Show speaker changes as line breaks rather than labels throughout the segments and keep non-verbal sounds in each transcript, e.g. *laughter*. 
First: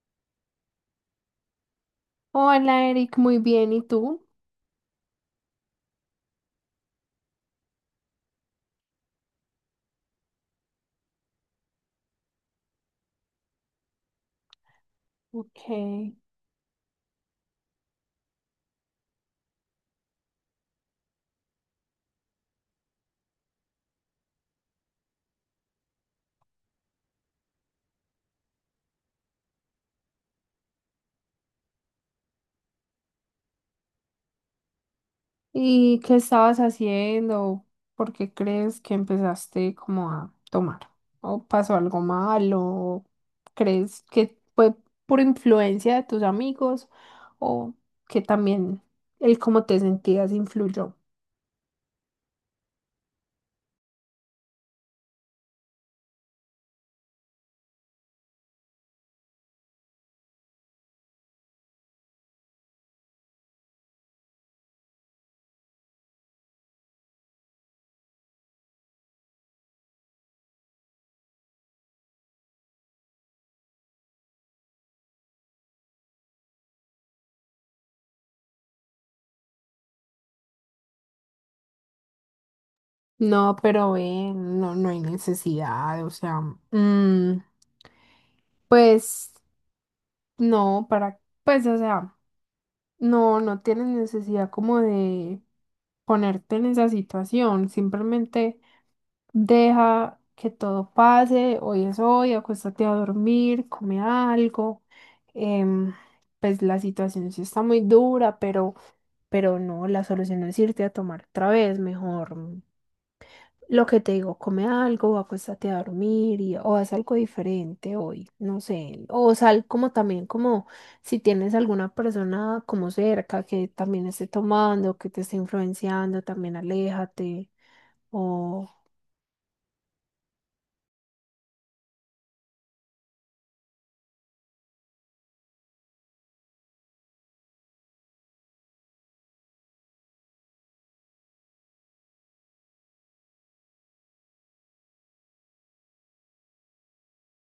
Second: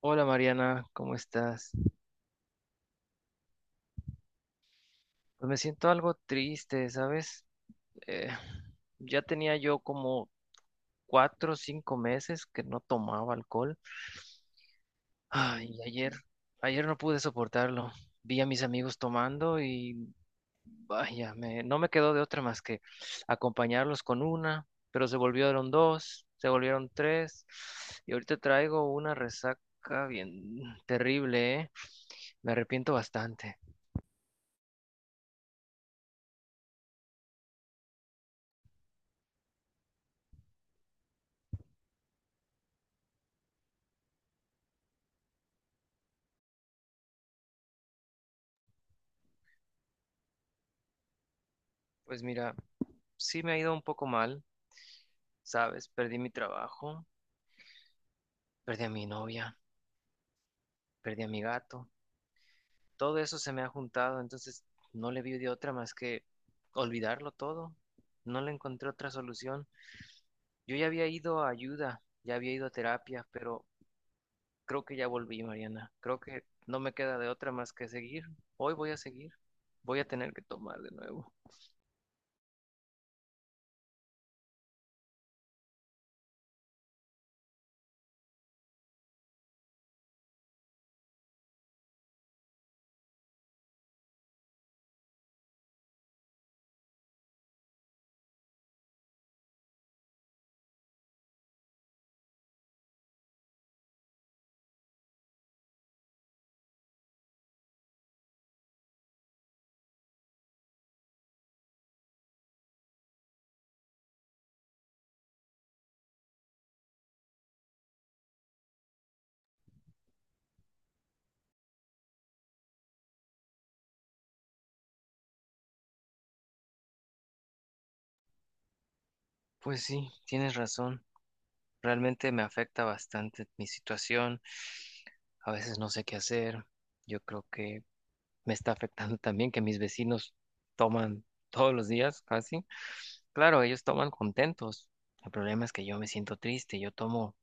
Hola Mariana, ¿cómo estás?
Hola Eric, muy bien, ¿y tú?
Pues me siento algo triste, ¿sabes? Eh, ya tenía yo como 4 o 5 meses que no tomaba alcohol. Ay, y ayer,
Ok.
ayer no pude soportarlo. Vi a mis amigos tomando y vaya, no me quedó de otra más que acompañarlos con una, pero se volvieron dos, se volvieron tres, y ahorita traigo una resaca bien terrible, ¿eh? Me arrepiento bastante.
¿Y qué estabas haciendo? ¿Por qué crees que empezaste como a tomar? ¿O pasó algo malo? ¿Crees que fue por influencia de tus amigos? ¿O que también el cómo te sentías influyó?
Pues mira, sí me ha ido un poco mal, ¿sabes? Perdí mi trabajo, perdí a mi novia, perdí a mi gato. Todo eso se me ha juntado, entonces no le vi de otra más que olvidarlo todo. No le encontré otra solución. Yo ya había ido a ayuda, ya había ido a terapia, pero creo que ya volví, Mariana. Creo que no me queda de otra más que seguir. Hoy voy a seguir, voy a tener que tomar de nuevo.
No, pero no, hay necesidad, o sea, mm, pues no, para, pues o sea. No, no tienes necesidad como de ponerte en esa situación, simplemente deja que todo pase, hoy es hoy, acuéstate a dormir, come algo. em, pues la situación sí está muy dura, pero no, la solución es irte a tomar otra vez, mejor. Lo que te digo, come algo, acuéstate a dormir y, o haz algo diferente hoy, no sé, o sal como también como si tienes alguna persona como cerca que también esté tomando, que te esté influenciando, también aléjate, o,
Pues sí, tienes razón. Realmente me afecta bastante mi situación. A veces no sé qué hacer. Yo creo que me está afectando *laughs* también que mis vecinos toman todos los días casi. Claro, ellos toman contentos. El problema es que yo me siento triste.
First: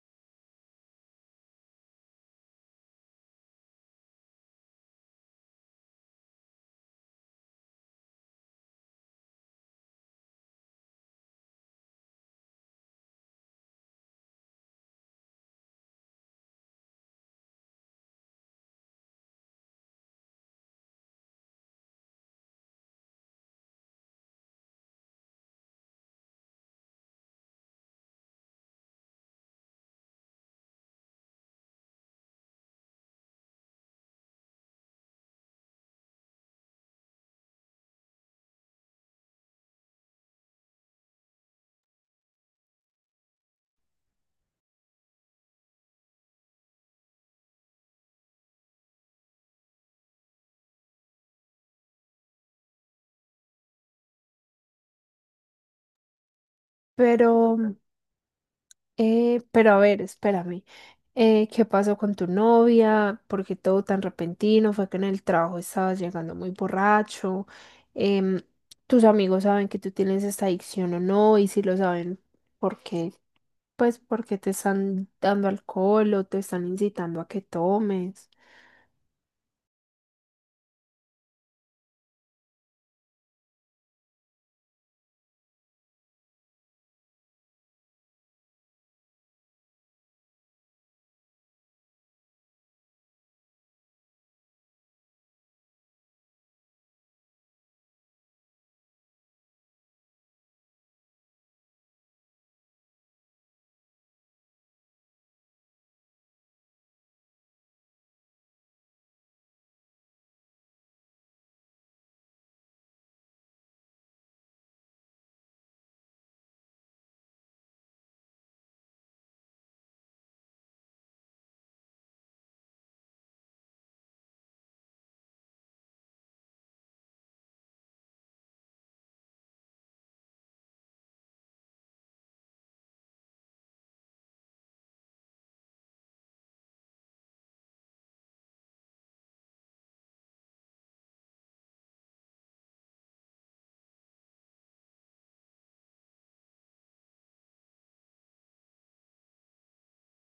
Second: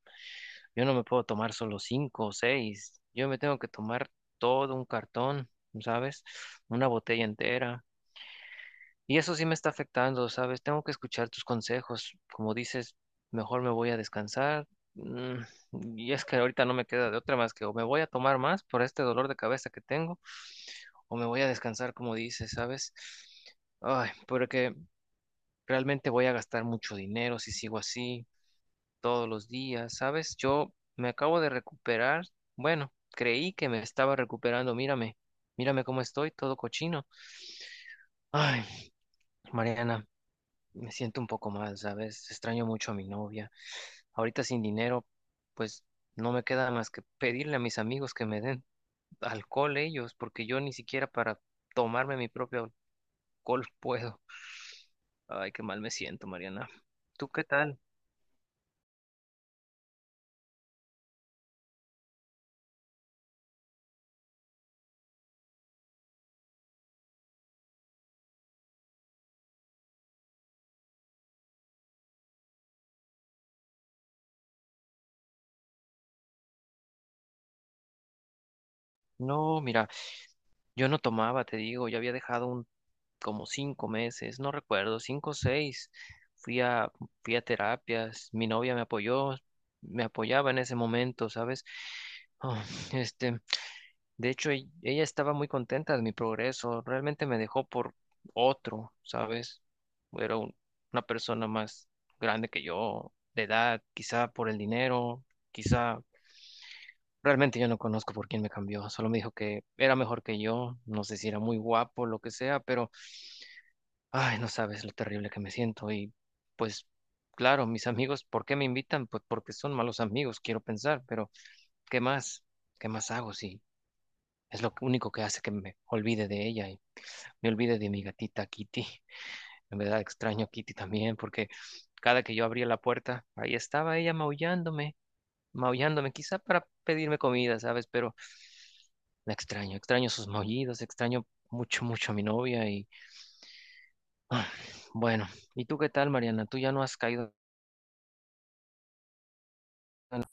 Yo no me puedo tomar solo cinco o seis. Yo me tengo que tomar todo un cartón, ¿sabes? Una botella entera. Y eso sí me está afectando, ¿sabes? Tengo que escuchar tus consejos. Como dices, mejor me voy a descansar. Mm, Y es que ahorita no me queda de otra más que o me voy a tomar más por este dolor de cabeza que tengo, o me voy a descansar, como dices, ¿sabes? Ay, porque realmente voy a gastar mucho dinero si sigo así todos los días, ¿sabes? Yo me acabo de recuperar. Bueno, creí que me estaba recuperando. Mírame cómo estoy, todo cochino. Ay, Mariana, me siento un poco mal, ¿sabes? Extraño mucho a mi novia. Ahorita sin dinero, pues no me queda más que pedirle a mis amigos que me den alcohol ellos, porque yo ni siquiera para tomarme mi propio alcohol *laughs* puedo. Ay, qué mal me siento, Mariana. ¿Tú qué
pero,
tal?
pero a ver, espérame. ¿Qué pasó con tu novia? ¿Por qué todo tan repentino? ¿Fue que en el trabajo estabas llegando muy borracho? Em, ¿Tus amigos saben que tú tienes esta adicción o no? Y si lo saben, ¿por qué? Pues porque te están dando alcohol o te están incitando a que tomes.
No, mira, yo no tomaba, te digo, ya había dejado un como 5 meses, no recuerdo, cinco o seis. Fui a, fui a terapias, mi novia me apoyó, me apoyaba en ese momento, ¿sabes? Ah, este, de hecho, ella estaba muy contenta de mi progreso. Realmente me dejó por otro, ¿sabes? Era una persona más grande que yo, de edad, quizá por el dinero, quizá... Realmente yo no conozco por quién me cambió. Solo me dijo que era mejor que yo. No sé si era muy guapo, lo que sea, pero... Ay, no sabes lo terrible que me siento. Y pues, claro, mis amigos, ¿por qué me invitan? Pues porque son malos amigos, quiero pensar, pero ¿qué más? ¿Qué más hago si... Es lo único que hace que me olvide de ella. Me olvidé de mi gatita Kitty. En verdad extraño a Kitty también porque cada que yo abría la puerta, ahí estaba ella maullándome, maullándome, quizá para pedirme comida, ¿sabes? Pero la extraño, extraño sus maullidos, extraño mucho, mucho a mi novia y ah, bueno, ¿y tú qué tal, Mariana? ¿Tú ya no has caído en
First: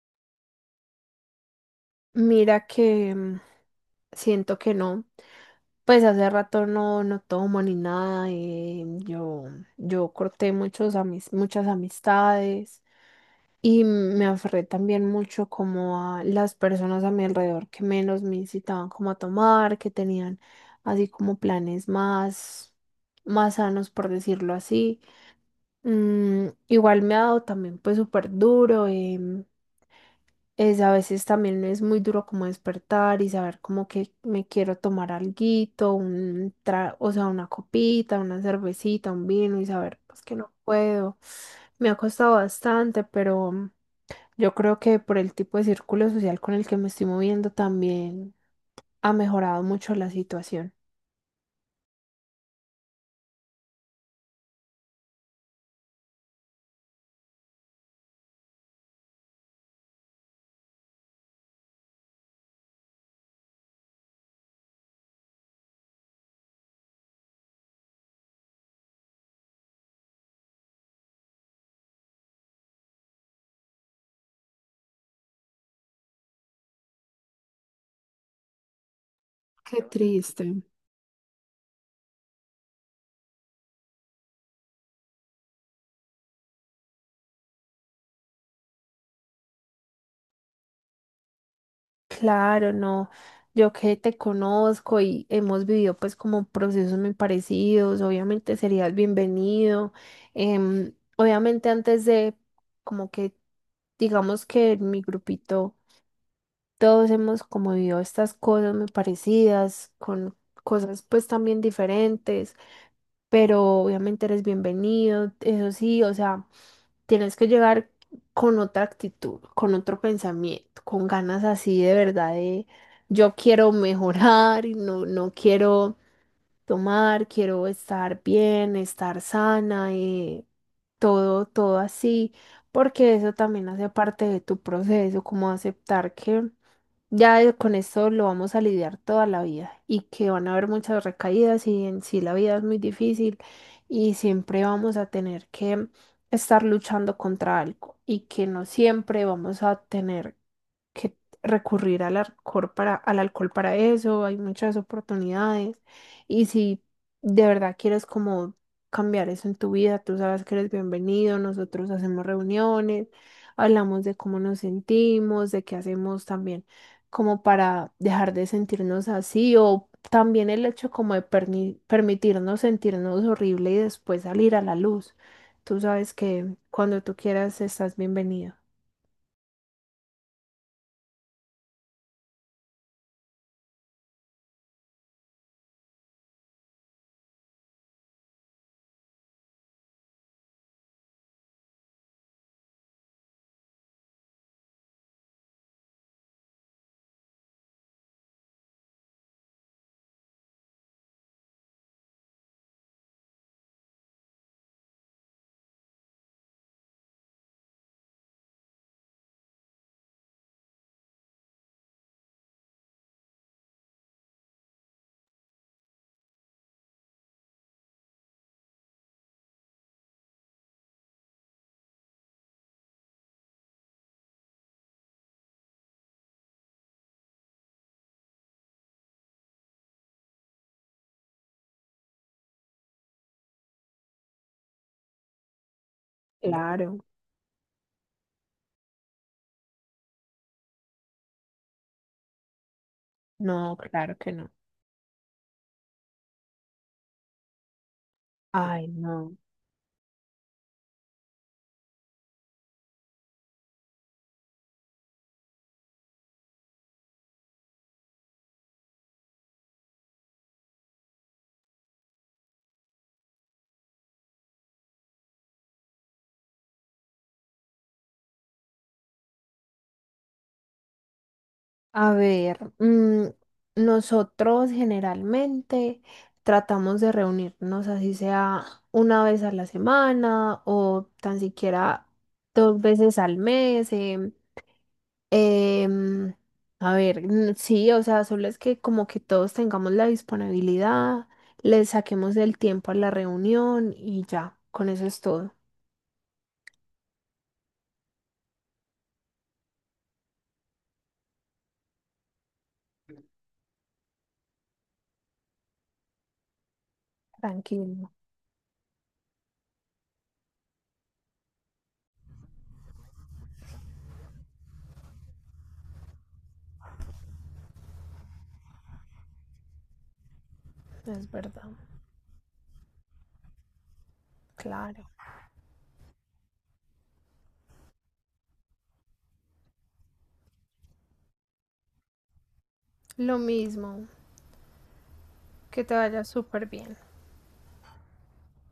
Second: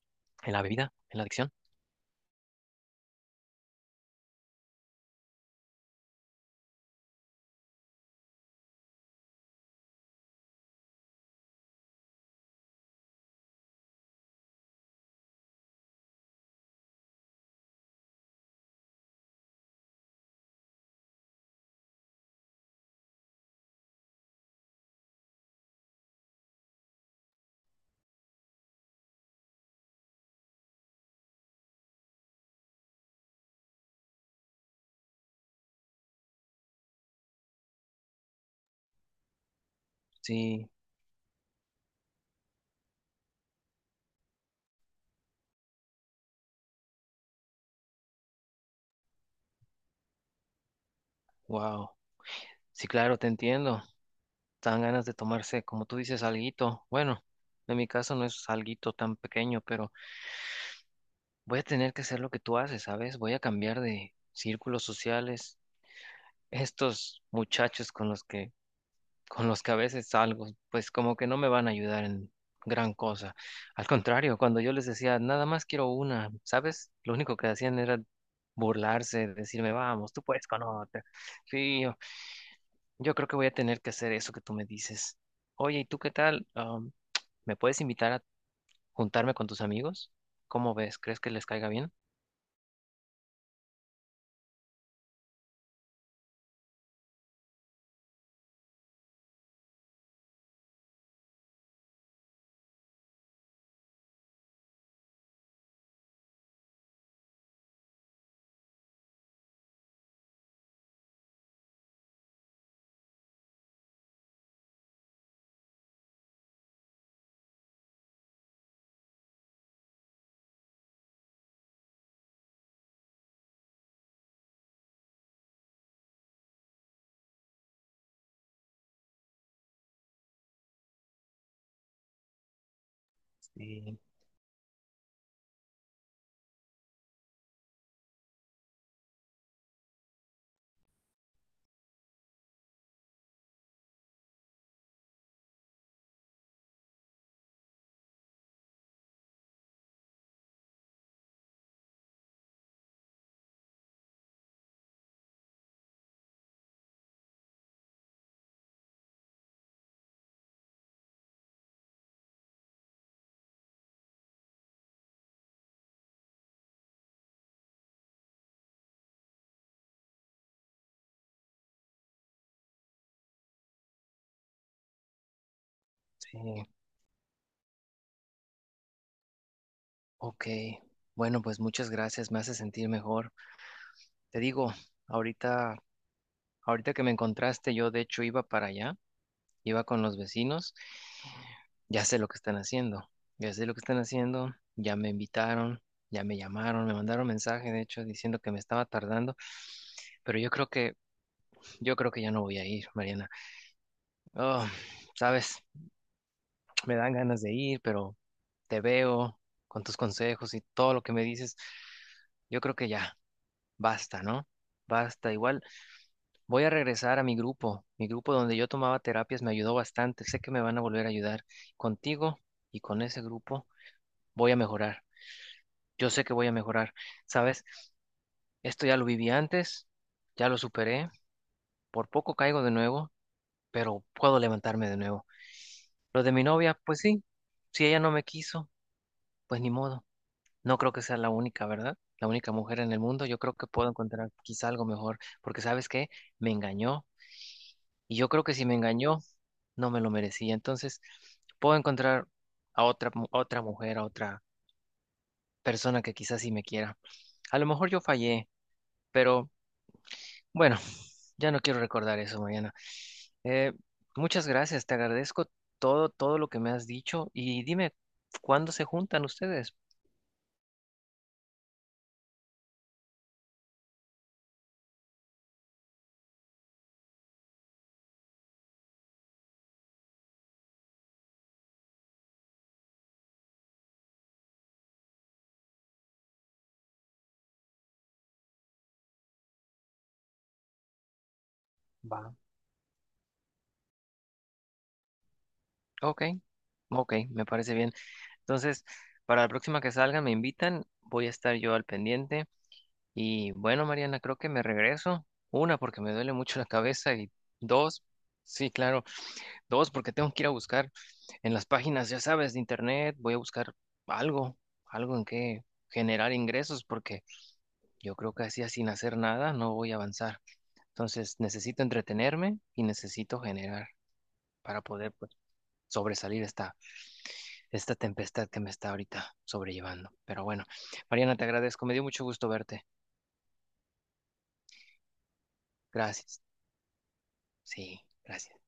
la bebida, en la adicción?
Mira que siento que no. Pues hace rato no, no tomo ni nada. Yo corté muchas amistades y me aferré también mucho como a las personas a mi alrededor que menos me incitaban como a tomar, que tenían así como planes más, más sanos, por decirlo así. Igual me ha dado también pues súper duro. Es a veces también es muy duro como despertar y saber como que me quiero tomar alguito, o sea, una copita, una cervecita, un vino y saber pues que no
Sí,
puedo. Me ha costado bastante, pero yo creo que por el tipo de círculo social con el que me estoy moviendo también ha mejorado mucho la situación.
wow. Sí, claro, te entiendo. Dan ganas de tomarse, como tú dices, alguito. Bueno, en mi caso no es alguito tan pequeño, pero voy a tener que hacer lo que tú haces, ¿sabes? Voy a cambiar de círculos sociales. Estos muchachos con los que a veces salgo, pues como que no me van a ayudar en gran cosa. Al contrario, cuando yo les decía, nada más quiero una, ¿sabes? Lo único que hacían era burlarse, decirme,
Qué
vamos, tú
triste.
puedes con otra. Sí, yo creo que voy a tener que hacer eso que tú me dices. Oye, ¿y tú qué tal? ¿Me puedes invitar a juntarme con tus amigos? ¿Cómo ves? ¿Crees que les caiga bien?
Claro, no. Yo que te conozco y hemos vivido pues como procesos muy parecidos, obviamente serías bienvenido. Obviamente antes de como que digamos que en mi grupito todos hemos como vivido estas cosas muy parecidas, con cosas pues también diferentes, pero obviamente eres bienvenido, eso sí, o sea. Tienes que llegar con otra actitud, con otro pensamiento, con ganas así de verdad de yo quiero mejorar y no, no quiero tomar, quiero estar bien, estar sana y todo, todo así, porque eso también hace
Sí,
parte de tu proceso, como aceptar que ya con esto lo vamos a lidiar toda la vida y que van a haber muchas recaídas y en sí la vida es muy difícil y siempre vamos a tener que estar luchando contra algo y que no siempre vamos a tener que recurrir al alcohol para eso, hay muchas oportunidades. Y si de verdad quieres como cambiar eso en tu vida, tú sabes que eres bienvenido, nosotros hacemos reuniones, hablamos de cómo nos sentimos, de qué hacemos también como para dejar de sentirnos así o también el hecho como de permitirnos sentirnos horrible y después salir a la luz. Tú sabes que
sí.
cuando tú quieras estás bienvenido.
Ok, bueno, pues muchas gracias, me hace sentir mejor. Te digo, ahorita, ahorita que me encontraste, yo de hecho iba para allá, iba con los vecinos, ya sé lo que están haciendo, ya sé lo que están haciendo, ya me invitaron, ya me llamaron, me mandaron mensaje, de hecho, diciendo que me estaba tardando, pero yo creo que ya no voy a ir, Mariana. Oh, sabes, me dan ganas de ir, pero te veo con tus consejos y todo lo que me dices, yo creo que ya, basta, ¿no? Basta, igual. Voy a regresar a mi grupo donde yo tomaba terapias me ayudó bastante, sé que me van a volver a ayudar contigo y con ese grupo voy a mejorar, yo sé que voy a mejorar, ¿sabes? Esto ya lo viví antes, ya lo superé, por poco caigo de nuevo, pero puedo levantarme de nuevo. Lo de mi novia,
Claro,
pues sí, si ella no me quiso, pues ni modo, no creo que sea la única, ¿verdad? La única mujer en el mundo, yo creo que
no,
puedo
claro
encontrar
que no.
quizá algo mejor, porque ¿sabes qué? Me engañó y yo creo que si me
Ay,
engañó...
no.
no me lo merecía. Entonces, puedo encontrar a otra, otra mujer, a otra persona que quizás sí me quiera. A lo mejor yo fallé, pero bueno, *laughs* ya no quiero recordar eso, Mariana. Eh, muchas gracias, te agradezco todo, todo lo que me has dicho y dime, ¿cuándo se juntan ustedes?
A ver, nosotros generalmente tratamos de reunirnos, así sea una vez a la semana o tan siquiera dos veces al mes. Em, a ver, sí, o sea, solo es que como que todos tengamos la disponibilidad, le saquemos
Va.
el tiempo a la reunión y ya, con eso es todo.
Ok, ok, me parece bien. Entonces, para la próxima que salga, me invitan, voy a estar yo al pendiente. Y bueno, Mariana, creo que me regreso. Una, porque me duele mucho la cabeza y dos,
Tranquilo,
sí, claro, dos, porque tengo que ir a buscar en las páginas, ya sabes, de internet, voy a buscar algo, algo en que generar ingresos, porque yo creo que así, sin hacer nada, no voy a avanzar.
es
Entonces,
verdad,
necesito entretenerme y necesito generar para
claro.
poder, pues, sobresalir esta tempestad que me está ahorita sobrellevando. Pero bueno, Mariana, te agradezco, me dio mucho gusto verte.
Lo mismo, que te vaya
Gracias.
súper bien.
Sí, gracias.